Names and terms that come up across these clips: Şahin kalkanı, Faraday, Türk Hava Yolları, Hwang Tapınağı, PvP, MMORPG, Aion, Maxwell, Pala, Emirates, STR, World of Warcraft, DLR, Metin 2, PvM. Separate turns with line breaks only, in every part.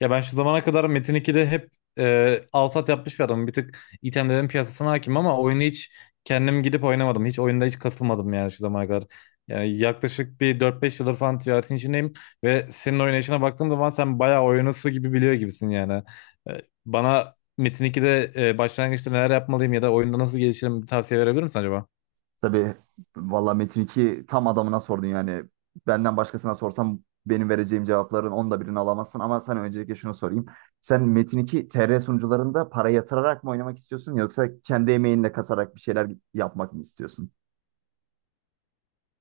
Ya ben şu zamana kadar Metin 2'de hep alsat yapmış bir adamım. Bir tık itemlerin piyasasına hakim ama oyunu hiç kendim gidip oynamadım. Hiç oyunda hiç kasılmadım yani şu zamana kadar. Yani yaklaşık bir 4-5 yıldır falan ticaretin içindeyim ve senin oynayışına baktığım zaman sen bayağı oyunu su gibi biliyor gibisin yani. Bana Metin 2'de başlangıçta neler yapmalıyım ya da oyunda nasıl gelişirim bir tavsiye verebilir misin acaba?
Tabii valla Metin 2 tam adamına sordun yani. Benden başkasına sorsam benim vereceğim cevapların onda birini alamazsın. Ama sana öncelikle şunu sorayım. Sen Metin 2 TR sunucularında para yatırarak mı oynamak istiyorsun yoksa kendi emeğinle kasarak bir şeyler yapmak mı istiyorsun?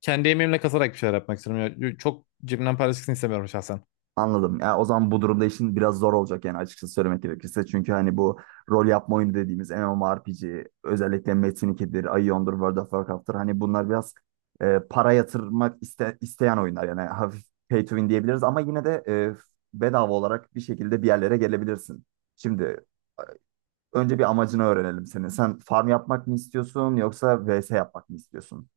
Kendi emeğimle kasarak bir şeyler yapmak istiyorum. Ya, çok cebimden para çıksın istemiyorum şahsen.
Anladım. Ya o zaman bu durumda işin biraz zor olacak yani açıkçası söylemek gerekirse. Çünkü hani bu rol yapma oyunu dediğimiz MMORPG, özellikle Metin 2'dir, Aion'dur, World of Warcraft'tır. Hani bunlar biraz para yatırmak isteyen oyunlar. Yani hafif pay to win diyebiliriz ama yine de bedava olarak bir şekilde bir yerlere gelebilirsin. Şimdi önce bir amacını öğrenelim senin. Sen farm yapmak mı istiyorsun yoksa VS yapmak mı istiyorsun?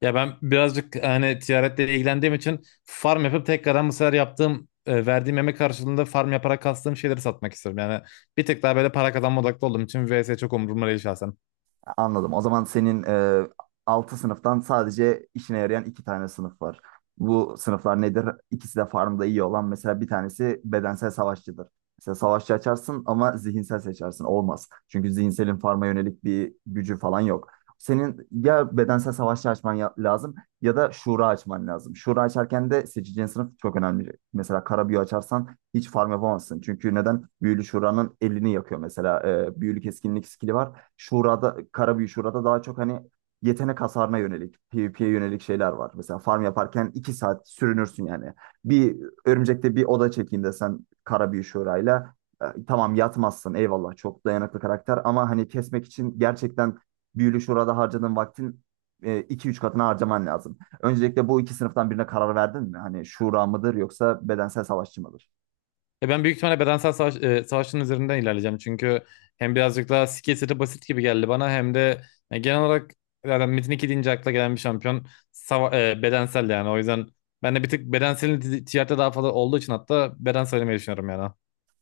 Ya ben birazcık hani ticaretle ilgilendiğim için farm yapıp tekrardan bu sefer yaptığım verdiğim emek karşılığında farm yaparak kastığım şeyleri satmak istiyorum. Yani bir tık daha böyle para kazanma odaklı olduğum için vs çok umurumda değil şahsen.
Anladım. O zaman senin 6 sınıftan sadece işine yarayan 2 tane sınıf var. Bu sınıflar nedir? İkisi de farmda iyi olan. Mesela bir tanesi bedensel savaşçıdır. Mesela savaşçı açarsın ama zihinsel seçersin. Olmaz. Çünkü zihinselin farma yönelik bir gücü falan yok. Senin ya bedensel savaşçı açman lazım ya da şura açman lazım. Şura açarken de seçeceğin sınıf çok önemli. Mesela kara büyü açarsan hiç farm yapamazsın. Çünkü neden? Büyülü şuranın elini yakıyor mesela. Büyülü keskinlik skili var. Şurada, Karabüyü Şurada daha çok hani yetenek hasarına yönelik, PvP'ye yönelik şeyler var. Mesela farm yaparken 2 saat sürünürsün yani. Bir örümcekte bir oda çekeyim desen Karabüyü Şura'yla tamam yatmazsın, eyvallah çok dayanıklı karakter ama hani kesmek için gerçekten Büyülü Şura'da harcadığın vaktin iki üç katına harcaman lazım. Öncelikle bu iki sınıftan birine karar verdin mi? Hani şura mıdır yoksa bedensel savaşçı mıdır?
Ben büyük ihtimalle bedensel savaşın üzerinden ilerleyeceğim. Çünkü hem birazcık daha skill seti basit gibi geldi bana hem de genel olarak zaten Metin 2 deyince akla gelen bir şampiyon bedensel yani. O yüzden ben de bir tık bedenselin ticarette daha fazla olduğu için hatta beden söylemeyi düşünüyorum yani.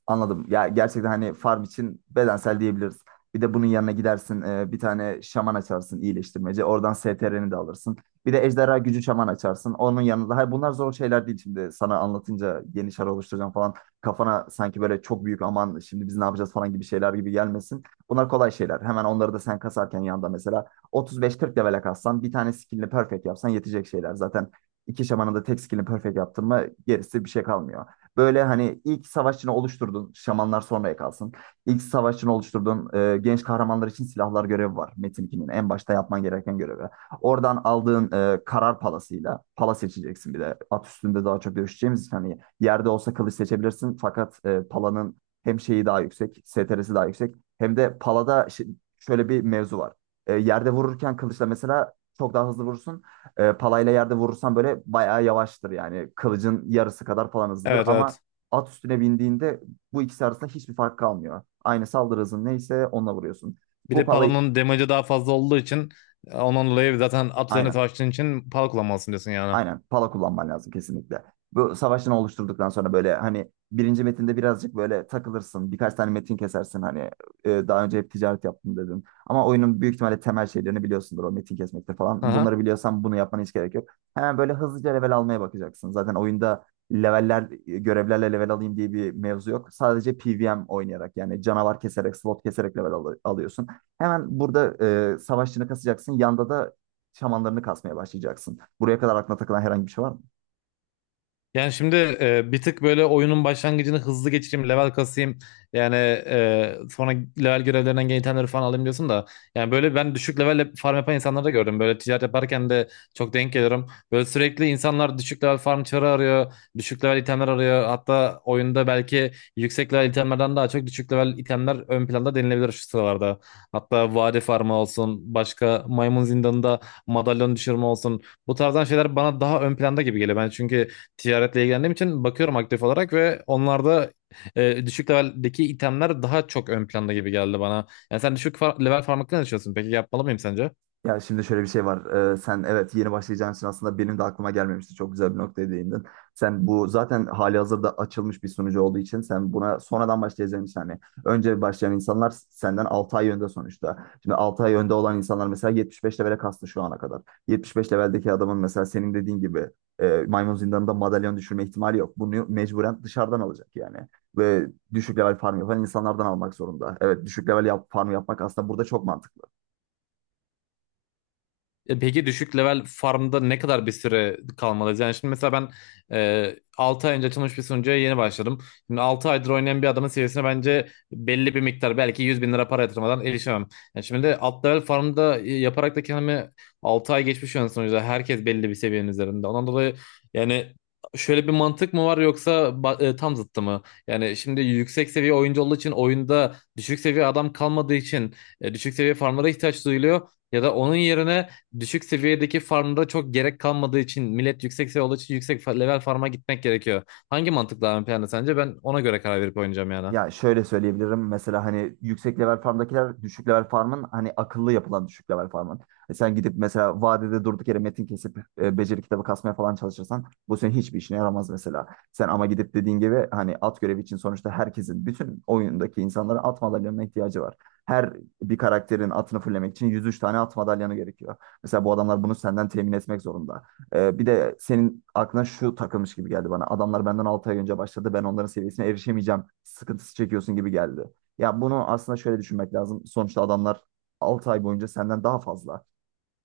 Anladım. Ya gerçekten hani farm için bedensel diyebiliriz. Bir de bunun yanına gidersin bir tane şaman açarsın iyileştirmeci. Oradan STR'ni de alırsın. Bir de ejderha gücü şaman açarsın. Onun yanında. Hayır bunlar zor şeyler değil şimdi. Sana anlatınca yeni şar oluşturacağım falan. Kafana sanki böyle çok büyük aman şimdi biz ne yapacağız falan gibi şeyler gibi gelmesin. Bunlar kolay şeyler. Hemen onları da sen kasarken yanında mesela 35-40 level'e kassan bir tane skillini perfect yapsan yetecek şeyler. Zaten iki şamanın da tek skillini perfect yaptın mı gerisi bir şey kalmıyor. Böyle hani ilk savaşçını oluşturdun. Şamanlar sonraya kalsın. İlk savaşçını oluşturdun. Genç kahramanlar için silahlar görevi var. Metin 2'nin en başta yapman gereken görevi. Oradan aldığın karar palasıyla pala seçeceksin bir de. At üstünde daha çok dövüşeceğimiz için hani yerde olsa kılıç seçebilirsin. Fakat palanın hem şeyi daha yüksek, STR'si daha yüksek. Hem de palada şöyle bir mevzu var. Yerde vururken kılıçla mesela çok daha hızlı vurursun. Palayla yerde vurursan böyle bayağı yavaştır yani. Kılıcın yarısı kadar falan hızlıdır
Evet,
ama
evet.
at üstüne bindiğinde bu ikisi arasında hiçbir fark kalmıyor. Aynı saldırı hızın neyse onunla vuruyorsun.
Bir
Bu
de
palayı,
Pala'nın damage'ı daha fazla olduğu için onun dolayı zaten at üzerine
aynen.
savaştığın için Pala kullanmalısın diyorsun yani.
Aynen pala kullanman lazım kesinlikle. Bu savaşını oluşturduktan sonra böyle hani birinci metinde birazcık böyle takılırsın. Birkaç tane metin kesersin hani daha önce hep ticaret yaptım dedin. Ama oyunun büyük ihtimalle temel şeylerini biliyorsundur o metin kesmekte falan.
Aha.
Bunları biliyorsan bunu yapmana hiç gerek yok. Hemen böyle hızlıca level almaya bakacaksın. Zaten oyunda leveller, görevlerle level alayım diye bir mevzu yok. Sadece PvM oynayarak yani canavar keserek, slot keserek level alıyorsun. Hemen burada savaşçını kasacaksın. Yanda da şamanlarını kasmaya başlayacaksın. Buraya kadar aklına takılan herhangi bir şey var mı?
Yani şimdi bir tık böyle oyunun başlangıcını hızlı geçireyim, level kasayım. Yani sonra level görevlerinden gelen itemleri falan alayım diyorsun da. Yani böyle ben düşük level farm yapan insanları da gördüm. Böyle ticaret yaparken de çok denk geliyorum. Böyle sürekli insanlar düşük level farm çarı arıyor, düşük level itemler arıyor. Hatta oyunda belki yüksek level itemlerden daha çok düşük level itemler ön planda denilebilir şu sıralarda. Hatta vade farmı olsun, başka maymun zindanında madalyon düşürme olsun. Bu tarzdan şeyler bana daha ön planda gibi geliyor. Ben çünkü ticaretle ilgilendiğim için bakıyorum aktif olarak ve onlarda düşük leveldeki itemler daha çok ön planda gibi geldi bana. Yani sen level farm hakkında ne düşünüyorsun? Peki yapmalı mıyım sence?
Ya şimdi şöyle bir şey var. Sen evet, yeni başlayacağın için aslında benim de aklıma gelmemişti. Çok güzel bir noktaya değindin. Sen bu zaten hali hazırda açılmış bir sunucu olduğu için, sen buna sonradan başlayacağın için hani önce başlayan insanlar senden 6 ay önde sonuçta. Şimdi 6 ay önde olan insanlar mesela 75 levele kastı şu ana kadar. 75 leveldeki adamın mesela senin dediğin gibi maymun zindanında madalyon düşürme ihtimali yok. Bunu mecburen dışarıdan alacak yani. Ve düşük level farm yapan insanlardan almak zorunda. Evet düşük level farm yapmak aslında burada çok mantıklı.
Peki düşük level farmda ne kadar bir süre kalmalıyız? Yani şimdi mesela ben 6 ay önce açılmış bir sunucuya yeni başladım. Şimdi 6 aydır oynayan bir adamın seviyesine bence belli bir miktar belki 100 bin lira para yatırmadan erişemem. Yani şimdi de alt level farmda yaparak da kendimi 6 ay geçmiş yani sonuçta herkes belli bir seviyenin üzerinde. Ondan dolayı yani şöyle bir mantık mı var yoksa tam zıttı mı? Yani şimdi yüksek seviye oyuncu olduğu için oyunda düşük seviye adam kalmadığı için düşük seviye farmlara ihtiyaç duyuluyor. Ya da onun yerine düşük seviyedeki farmda çok gerek kalmadığı için millet yüksek seviye olduğu için level farma gitmek gerekiyor. Hangi mantık daha ön planda sence? Ben ona göre karar verip oynayacağım yani.
Ya şöyle söyleyebilirim. Mesela hani yüksek level farmdakiler düşük level farmın hani akıllı yapılan düşük level farmın. Sen gidip mesela vadede durduk yere metin kesip beceri kitabı kasmaya falan çalışırsan bu senin hiçbir işine yaramaz mesela. Sen ama gidip dediğin gibi hani at görevi için sonuçta herkesin, bütün oyundaki insanlara at madalyanına ihtiyacı var. Her bir karakterin atını fullemek için 103 tane at madalyanı gerekiyor. Mesela bu adamlar bunu senden temin etmek zorunda. Bir de senin aklına şu takılmış gibi geldi bana. Adamlar benden 6 ay önce başladı. Ben onların seviyesine erişemeyeceğim. Sıkıntısı çekiyorsun gibi geldi. Ya bunu aslında şöyle düşünmek lazım. Sonuçta adamlar 6 ay boyunca senden daha fazla.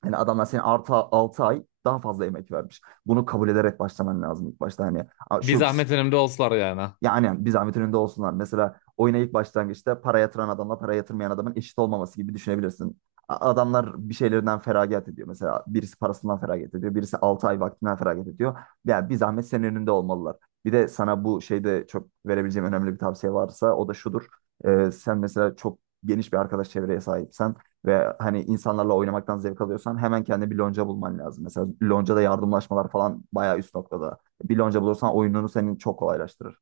Yani adamlar senin artı 6 ay daha fazla emek vermiş. Bunu kabul ederek başlaman lazım ilk başta. Hani, "Aa,
Bir
şu",
zahmet önümde olsalar yani.
yani bir zahmet önünde olsunlar. Mesela oyuna ilk başlangıçta para yatıran adamla para yatırmayan adamın eşit olmaması gibi düşünebilirsin. Adamlar bir şeylerinden feragat ediyor. Mesela birisi parasından feragat ediyor. Birisi 6 ay vaktinden feragat ediyor. Yani bir zahmet senin önünde olmalılar. Bir de sana bu şeyde çok verebileceğim önemli bir tavsiye varsa o da şudur. Sen mesela çok geniş bir arkadaş çevreye sahipsen ve hani insanlarla oynamaktan zevk alıyorsan hemen kendine bir lonca bulman lazım. Mesela loncada yardımlaşmalar falan bayağı üst noktada. Bir lonca bulursan oyununu senin çok kolaylaştırır.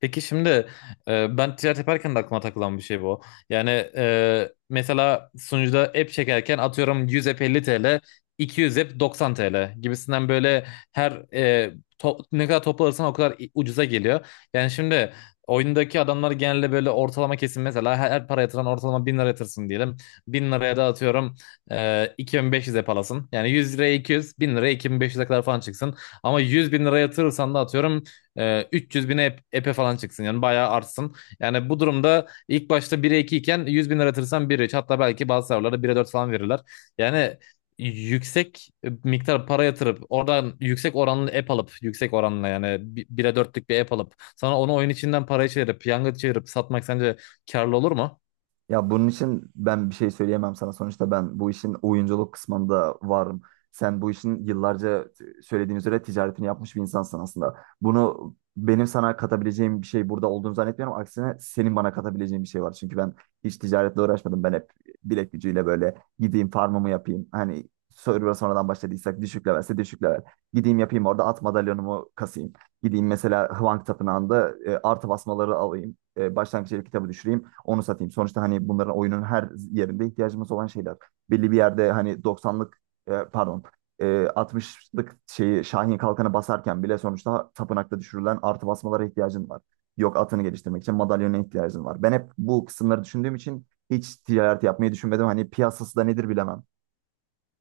Peki şimdi ben ticaret yaparken de aklıma takılan bir şey bu. Yani mesela sunucuda app çekerken atıyorum 100 app 50, 200 app 90 TL gibisinden böyle her ne kadar toplarsan o kadar ucuza geliyor. Yani şimdi oyundaki adamlar genelde böyle ortalama kesin mesela her para yatıran ortalama 1000 lira yatırsın diyelim. Bin liraya da atıyorum 2.500 app alasın. Yani 100 liraya 200, 1000 liraya 2.500'e kadar falan çıksın. Ama 100 bin lira yatırırsan da atıyorum 300 bine epe falan çıksın yani bayağı artsın. Yani bu durumda ilk başta 1'e 2 iken 100 bin yaratırsan 1'e 3 hatta belki bazı serverlara 1'e 4 falan verirler. Yani yüksek miktar para yatırıp oradan yüksek oranlı app alıp yüksek oranla yani 1'e dörtlük bir app alıp sana onu oyun içinden paraya çevirip yanga çevirip satmak sence karlı olur mu?
Ya bunun için ben bir şey söyleyemem sana. Sonuçta ben bu işin oyunculuk kısmında varım. Sen bu işin yıllarca söylediğin üzere ticaretini yapmış bir insansın aslında. Bunu benim sana katabileceğim bir şey burada olduğunu zannetmiyorum. Aksine senin bana katabileceğin bir şey var. Çünkü ben hiç ticaretle uğraşmadım. Ben hep bilek gücüyle böyle gideyim farmımı yapayım. Hani server'a sonradan başladıysak düşük levelse düşük level. Gideyim yapayım orada at madalyonumu kasayım. Gideyim mesela Hwang Tapınağı'nda artı basmaları alayım, başlangıç ev kitabı düşüreyim, onu satayım. Sonuçta hani bunların oyunun her yerinde ihtiyacımız olan şeyler. Belli bir yerde hani doksanlık, pardon, e, 60'lık şeyi Şahin kalkanı basarken bile sonuçta tapınakta düşürülen artı basmalara ihtiyacın var. Yok, atını geliştirmek için madalyona ihtiyacın var. Ben hep bu kısımları düşündüğüm için hiç ticaret yapmayı düşünmedim. Hani piyasası da nedir bilemem.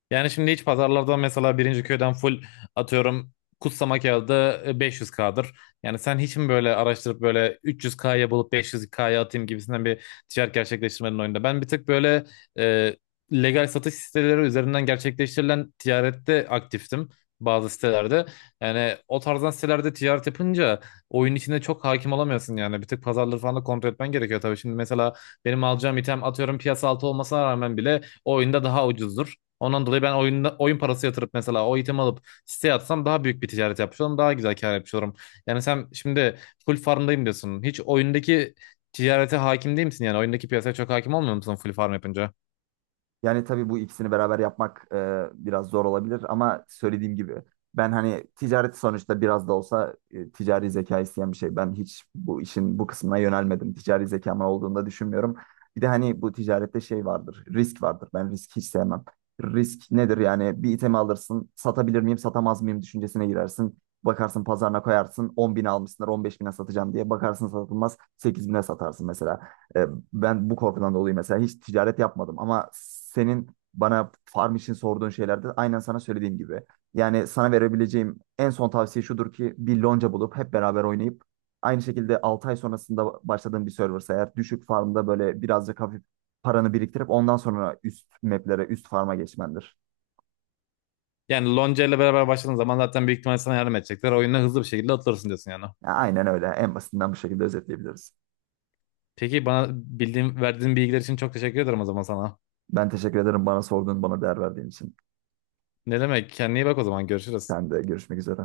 Yani şimdi hiç pazarlarda mesela birinci köyden full atıyorum kutsama kağıdı 500K'dır. Yani sen hiç mi böyle araştırıp böyle 300K'ya bulup 500K'ya atayım gibisinden bir ticaret gerçekleştirmenin oyunda. Ben bir tık böyle e, legal satış siteleri üzerinden gerçekleştirilen ticarette aktiftim bazı sitelerde. Yani o tarzdan sitelerde ticaret yapınca oyun içinde çok hakim olamıyorsun yani. Bir tık pazarları falan da kontrol etmen gerekiyor tabii. Şimdi mesela benim alacağım item atıyorum piyasa altı olmasına rağmen bile o oyunda daha ucuzdur. Ondan dolayı ben oyunda, oyun parası yatırıp mesela o itemi alıp siteye atsam daha büyük bir ticaret yapmış olurum. Daha güzel kar yapmış olurum. Yani sen şimdi full farmdayım diyorsun. Hiç oyundaki ticarete hakim değil misin? Yani oyundaki piyasaya çok hakim olmuyor musun full farm yapınca?
Yani tabii bu ikisini beraber yapmak biraz zor olabilir ama söylediğim gibi ben hani ticaret sonuçta biraz da olsa ticari zeka isteyen bir şey. Ben hiç bu işin bu kısmına yönelmedim. Ticari zekamın olduğunu da düşünmüyorum. Bir de hani bu ticarette şey vardır, risk vardır. Ben risk hiç sevmem. Risk nedir yani, bir itemi alırsın, satabilir miyim, satamaz mıyım düşüncesine girersin. Bakarsın pazarına koyarsın, 10 bin almışsınlar, 15 bine satacağım diye. Bakarsın satılmaz, 8 bine satarsın mesela. E, Ben bu korkudan dolayı mesela hiç ticaret yapmadım ama senin bana farm için sorduğun şeylerde aynen sana söylediğim gibi. Yani sana verebileceğim en son tavsiye şudur ki bir lonca bulup hep beraber oynayıp aynı şekilde 6 ay sonrasında başladığın bir serversa eğer, düşük farmda böyle birazcık hafif paranı biriktirip ondan sonra üst maplere, üst farma geçmendir.
Yani Lonca ile beraber başladığın zaman zaten büyük ihtimalle sana yardım edecekler. Oyuna hızlı bir şekilde atılırsın diyorsun yani.
Ya aynen öyle. En basitinden bu şekilde özetleyebiliriz.
Peki bana bildiğin, verdiğin bilgiler için çok teşekkür ederim o zaman sana.
Ben teşekkür ederim bana sorduğun, bana değer verdiğin için.
Ne demek? Kendine iyi bak o zaman. Görüşürüz.
Sen de görüşmek üzere.